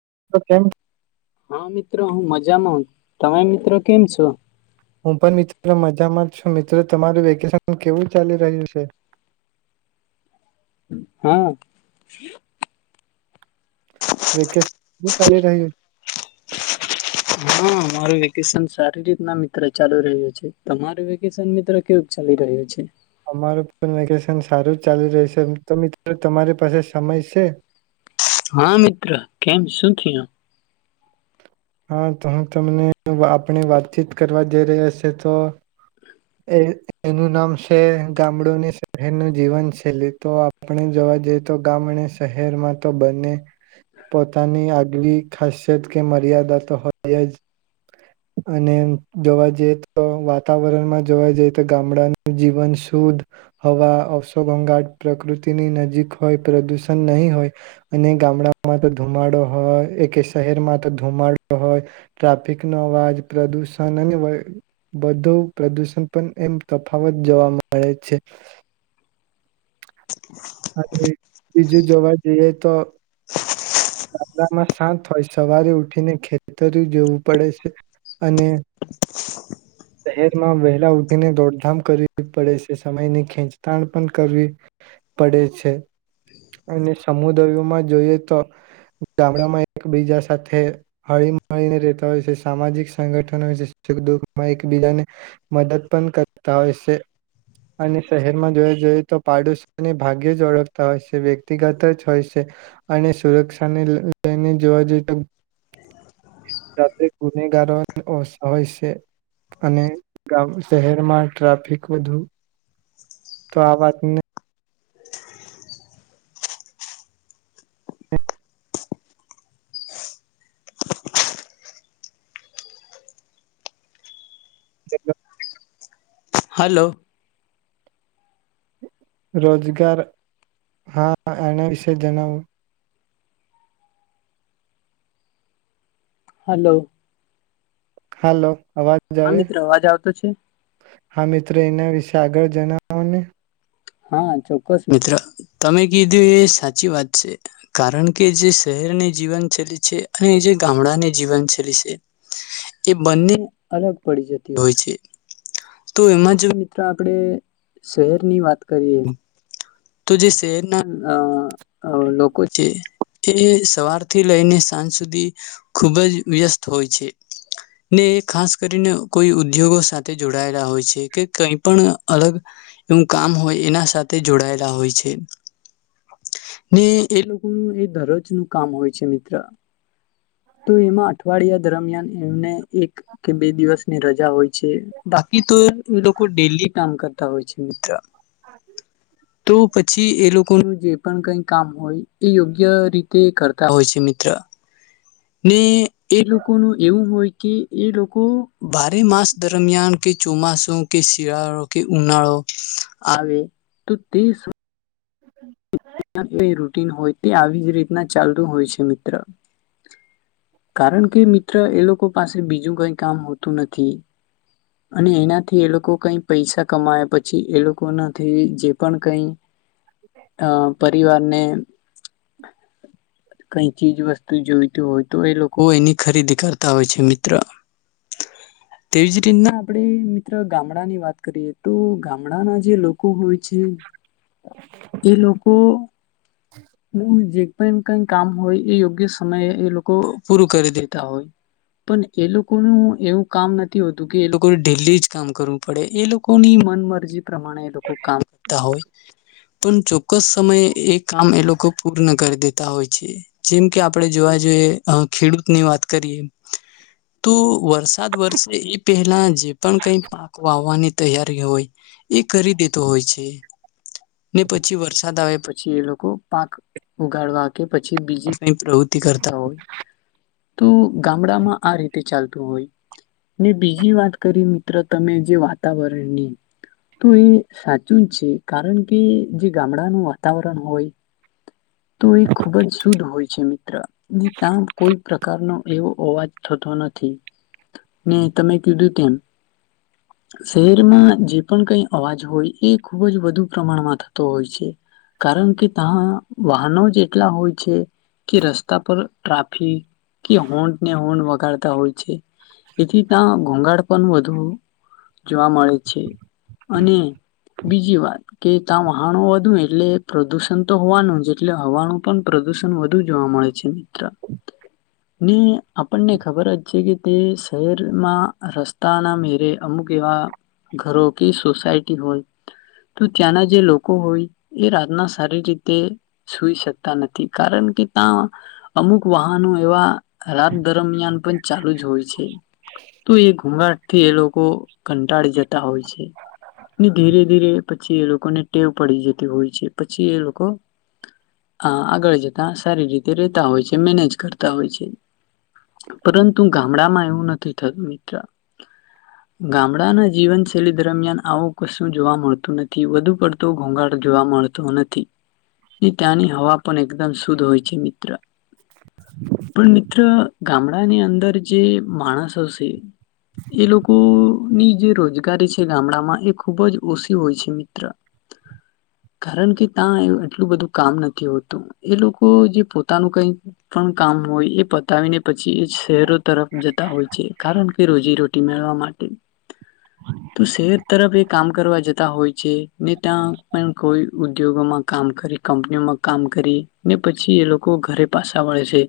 [inaudible] હા મિત્ર હું મજામાં તમે મિત્ર કેમ છો હું પણ મિત્ર મજામાં છું મિત્ર તમારું વેકેશન કેવું ચાલી રહ્યું છે હા વેકેશન કેવું ચાલી રહ્યું છે? હા મારું વેકેશન સારી રીતના મિત્ર ચાલી રહ્યું છે તમારું વેકેશન મિત્ર કેવું ચાલી રહ્યું છે અમારું વેકેશન સારું જ ચાલી રહેયું છે તો મિત્ર તમારી પાસે સમય છે હા મિત્ર કેમ શું થયુ હા તો હું તમને આપણે વાતચીત કરવા જઈ રહ્યા છે તો એ એનું નામ છે ગામડુંની શહેરનું જીવન શૈલી તો આપણે જોવા જઈએ તો ગામડ શહેરમાં તો બંને પોતાની આગવી ખાસિયત કે મર્યાદા [unintelligible] હોય અને જોવા જઈએ તો વાતાવરણમાં જોવા જઈએ તો ગામડાનું જીવન શુદ્ધ હવા અવસોગંગાટ પ્રકૃતિની નજીક હોય પ્રદુષણ નહી હોય અને ગામડામાં તો ધુમાડો હોય એ કે શહેરમાં તો ધુમાડો હોય ટ્રાફિક નો અવાજ પ્રદુષણ અને બધું પ્રદુષણ પણ એમ તફાવત જોવા મળે છે અને બીજું જોવા જઈએ તો ત્રમાં શાંત હોય સવારે ઉઠીને ખેતર જોવું પડે છે અને શહેરમાં વહેલા ઉઠીને દોડધામ કરવી પડે છે સમયની ખેંચતાણ પણ કરવી પડે છે અને સમુદાયમાં જોઈએ તો ગામડામાં એકબીજા સાથે હળી મળીને રહેેતા હોય છે સામાજિક સંગઠન હોય છે સુ દુઃખમાં એકબીજાને મદદ પણ કરતા હોય છે અને શહેરમાં જોવા જઈએ તો પાડોશોને ભાગ્ય જ ઓળખતા હોય છે વ્યક્તિગત જ હોય છે અને સુરક્ષાને લઈને જોવા જઈ તો [unintelligible] ગુનેગારો ઓછ હોય છે અને ગામ શહેરમાં ટ્રાફિક વધુ તો આ વાતની [inaudible] હલો રોજગાર હા આના વિશે જણાવો હલો હલો અવાજ હા આવે મિત્ર અવાજ આવતો છે હા મિત્ર એના વિશે આગળ જણાવોને હા ચોક્કસ મિત્ર તમે કીધું એ સાચી વાત છે કારણ કે જે શહેરની જીવનશૈલી છે અને જે ગામડાને જીવનશૈલી છે એ બંને અલગ પડી જતી હોય છે તો એમાં જો મિત્ર આપણે શહેરની વાત કરીએ તો જે શહેરના લોકો છે એ સવારથી લઈને સાંજ સુધી ખુબ જ વ્યસ્ત હોય છે ને એ ખાસ કરીને કોઈ ઉદ્યોગો સાથે જોડાયેલા હોય છે કે કઈ પણ અલગ એવું કામ હોય એના સાથે જોડાયેલા જોડાયેલા હોઈ છે ને એ લોકોનું એ દરોજ નું કામ હોય છે મિત્ર તો એમાં અઠવાડિયા દરમિયાન એમને એક કે બે દિવસની રજા હોય છે બાકી તો એ લોકો ડેલી કામ કરતા હોય છે તો પછી એ લોકોનું જે પણ કઈ કામ હોય એ યોગ્ય રીતે કરતા હોય છે મિત્ર ને એ લોકોનું એવું હોય કે એ લોકો બારે માસ દરમિયાન કે ચોમાસો કે શિયાળો કે ઉનાળો આવે તો તે પર [unintelligible] હોય તે આવી જ રીતના ચાલતું હોય છે મિત્ર. કારણ કે મિત્ર એ લોકો પાસે બીજું કઈ કામ હોતું નથી, અને એનાથી એ લોકો કઈ પૈસા કમાયા પછી એ લોકોનાથી જે પણ કઈ અ પરિવારને કઈ ચીજ વસ્તુ જોઈતી હોય તો એ લોકો એની ખરીદી કરતા હોય છે મિત્ર. [inaudible] તેવી જ રીતના આપણે મિત્ર ગામડાની વાત કરીએ તો ગામડાના જે લોકો હોય છે. એ લોકો નું જે કઈ કઈ કામ હોય એ યોગ્ય સમયે એ લોકો પૂરું કરી દેતા હોય, પણ એ લોકોનું એવું કામ નથી હોતું કે એ લોકો ડેલી જ કામ કરવું પડે એ લોકોની મન મરજી પ્રમાણે એ લોકો કામ કરતા હોય. હ [inaudible] તુનચુંપ ચોક્કસ સમયે એ કામ એ લોકો પૂર્ણ કરી દેતા હોય છે, જેમ કે આપણે જોવા જોઈએ ખેડૂતની વાત કરીએ, તો વરસાદ વરસે એ પહેલા જે પણ કઈ પાક વાવવાની તૈયારી હોય, એ કરી દેતો હોય છે. ને પછી વરસાદ આવે પછી એ લોકો પાક ઉગાડવા કે પછી બીજી કઈ પ્રવૃતિ કરતા હોય, તો ગામડામાં આ રીતે ચાલતું હોય, ને બીજી વાત કરી મિત્ર તમે જે વાતાવરણની, તો એ સાચું જ છે કારણ કે કે જે ગામડાનું વાતાવરણ હોય, તો એ ખૂબ જ શુદ્ધ હોય છે મિત્ર ને ત્યાં કોઈ પ્રકારનો એવો અવાજ થતો નથી, ને તમે કીધું તેમ, શહેરમાં જે પણ કઈ અવાજ હોય એ ખુબ જ વધુ થ હોય છે, કારણ કે ત્યાં વાહનો જ એટલા હોય છે, કે રસ્તા પર ટ્રાફિક કે હોર્ડ ને હોન વગાડતા હોય છે, એથી ત્યાં ઘોઘાળ પણ વધુ જોવા મળે છે, અને બીજી વાત કે ત્યાં વાહાણો વધુ ને એટલે પ્રદુષણ તો હોવાનું જ એટલે હવાનું પણ પ્રદુષણ વધુ જોવા મળે છે મિત્ર, ને આપણને ખબર જ છે કે શહેરમાં રસ્તાના મેરે અમુક એવા ઘરો કે સોસાયટી હોય. તો ત્યાંના જે લોકો હોય, એ રાતના સારી રીતે સુઇ શકતા નથી કારણ કે ત્યાં, અમુક વાહનો એવા રાત દરમિયાન પણ ચાલુ જ હોય છે, તો એ ઘૂઘરાટથી એ લોકો કંટાળી જતા હોય છે, ને ધીરે ધીરે પછી એ લોકોને ટેવ પડી જતી હોય છે પછી એ લોકો, અ આગળ જતા સારી રીતે રેતા હોય છે મેનેજ કરતા હોય છે, પરંતુ ગામડામાં એવું નથી થતું મિત્ર, ગામડાના જીવનશૈલી દરમિયાન આવું કશું જોવા મળતું તુ નથી, વધુ પડતો ઘોંઘાટ જોવા મળતો નથી, ને ત્યાંની હવા પણ એકદમ શુદ્ધ હોય છે મિત્ર. પણ મિત્ર ગામડાની અંદર જે માણસ હશે, એ લોકોની જે રોજગારી છે ગામડામાં એ ખૂબ જ ઓછી હોય છે મિત્ર, કારણ કે ત્યાં એ એટલું બધું કામ નથી હોતું, એ લોકો જે પોતાનું કઈ પણ કામ હોય એ પતાવીને પછી એ શહેરો તરફ જતા હોય છે કારણ કે રોજીરોટી મેળવા માટે, તો શહેર તરફ એ કામ કરવા જ તા હોય છે ને ત્યાં પણ કોઈ ઉદ્યોગોમાં કામ કરી કંપનીઓમાં કામ કરી ને પછી એ લોકો ઘરે પાછા વળે છે,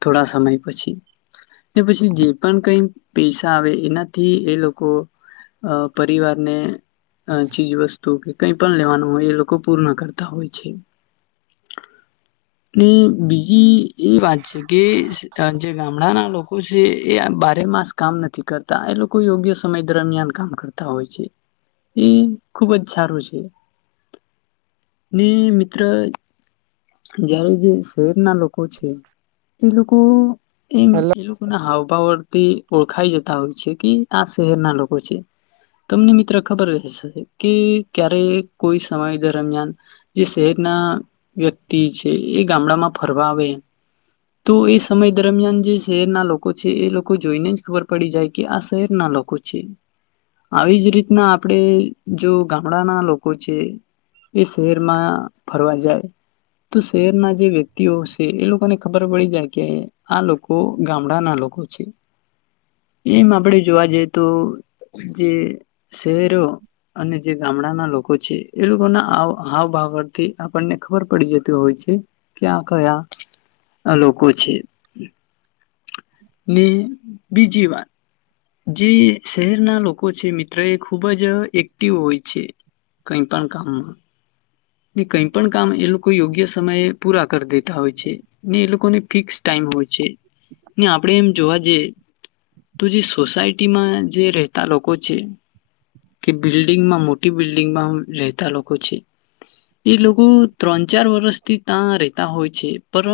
થોડા સમય પછી, ને પછી જે પણ કઈ પૈસા આવે એનાથી એ લોકો પરિવારને અ ચીજ વસ્તુ કે કઈ પણ લેવાનું હોય એ લોકો પૂર્ણ કરતા હોય છે, ને બીજી એ વાત છે કે સીતા જે ગામડાના લોકો છે એ બારે માસ કામ નથી કરતા, એ લોકો યોગ્ય સમય દરમિયાન કામ કરતા હોય છે. એ ખુબ જ સારું છે, ને મિત્ર જારે જે શહેરના લોકો છે, એ લોકો એમ હેલો એ લોકોને હાવભાવ વડતી ઓળખાઈ જતા હોય છે કે આ શહેરના લોકો છે, તમને મિત્ર ખબર કે ક્યારે કોઈ સમય દરમિયાન, જે શહેરના વ્યક્તિ છે એ ગામડામાં ફરવા આવે, તો એ સમય દરમિયાન જે શહેરના લોકો છે, એ લોકો જોઈને જ ખબર પડી જાય કે આ શહેરના લોકો છે, આવી જ રીતના આપણે જો ગામડાના લોકો છે, એ શહેરમાં ફરવા જાય, તો શહેરના જે વ્યક્તિઓ છે એ લોકોને ખબર પડી જાય કે આ લોકો ગામડાના લોકો છે, એમ આપણેે જોવા જઈએ તો જે શહેરો અને જે ગામડાના લોકો છે એ લોકોના આવ હાવભાગરથી આપણને ખબર પડી જતી હોય છે, કે આ કયા લોકો છે. ને બીજી વાત, જે શહેરના લોકો છે મિત્ર એ ખૂબ જ એક્ટિવ હોય છે કઈ પણ કામમાં, ને કઈ પણ કામ એ લોકો યોગ્ય સમયે પૂરા કરી દેતા હોય છે, ને એ લોકોને ફિક્સ ટાઈમ હોય છે. ને આપણે એમ જોવા જઈએ, તો જે સોસાયટીમાં જે રહેતા લોકો છે, કે બિલ્ડિંગમાં મોટી બિલ્ડિંગમાં રહેતા લોકો છે, એ લોકો ત્રણ ચાર વર્ષથી ત્યાં રહેતા હોય છે, પર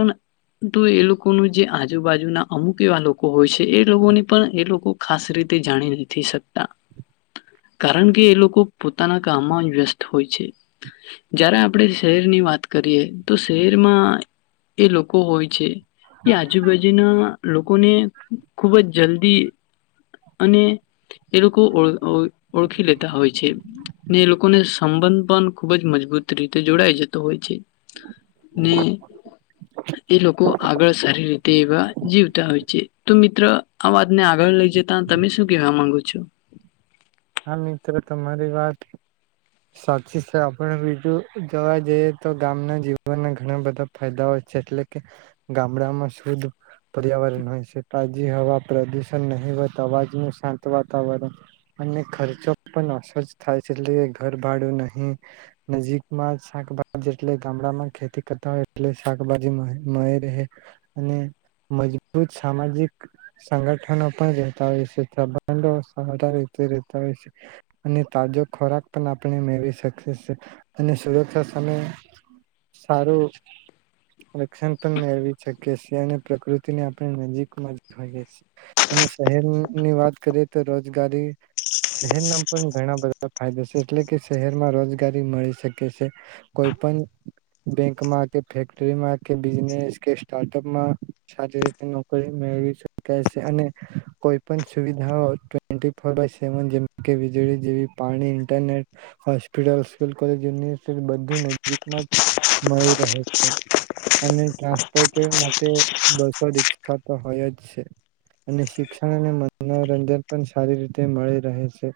તો એ લોકોનું જે આજુબાજુના અમુક એવા લોકો હોય છે એ લોકોને પણ એ લોકો ખાસ રીતે જાણી નથી શકતા, કારણ કે એ લોકો પોતાના કામમાં વ્યસ્ત હોય છે, જ્યારે આપણે શહેરની વાત કરીએ તો શહેરમાં એ લોકો હોય છે, એ આજુબાજુના લોકોને ખૂબ જ જલ્દી અને એ લોકો ઓ ઓ ઓળખી લેતા હોય છે. ને એ લોકોને સંબંધ પણ ખૂબ જ મજબૂત રીતે જોડાાય જતો હોય છે ને એ લોકો આગળ સારી રીતે એવા જીવતા હોય છે તો મિત્ર આ વાતને આગળ લઈ જતા તમે શું કેવા માંગુ છો હા મિત્ર તમારી વાત સાચી છે આપણે બીજું જોવા જઈએ તો ગામના જીવનના ઘણા બધા ફાયદાઓ છે એટલે કે ગામડામાં શુદ પર્યાવરણન હોય છે પ્રાય જે હવા પ્રદુષણ નહી વાત અવાજ ન શાંત વાતાવરણ અને ખર્ચો પણ ઓછોજ થાય છે. એટલે ઘર ભાડું નહી, નજીકમાં શાકભાજી એટલે ગામડામાં ખેતી કરતા હોય એટ શાકભાજી મળ મળી રહે. અને મજબૂત સામાજિક સંગઠનો પણ રહેતા હોય છે. સંબંધો વધારે તે રહેતા હોય છે. અને તાજો ખોરાક પણ આપણે મેળવી શકીએ છેએ. અને સુરક્ષા સામે સારું રક્ષણ પણ મેળવી શકીએ છેએ. અને પ્રકૃતિને આપણે નજીકમાં જોઈએ છે. અને શહેરની વાત કરીએ તો રોજગારી શહેર ના પણ ઘણા બધા ફાયદા છે. એટલે કે શહેરમાં રોજગારી મળી શકે છે. કોઈ પણ બેંકમાં કે ફેક્ટરીમાં કે બિનેસ કે સ્ટાર્ટઅપમાં સારી રીતે નોકરી મેળવી શકે છે. અને કોઈ પણ સુવિધાઓ [unintelligible] સવ જેમ કે વીજળી જેવી, પાણી, internet, hospital, school, college, university બધું નજીકમાં મળીજ રહે છે. અને ટ્રાન્સપોર્ટ માટે બસો, રિક્ષા તો હોય જ છે. અને શિક્ષણ અને મનોરંજન પણ સારી રીતે તે મળી રહે છે.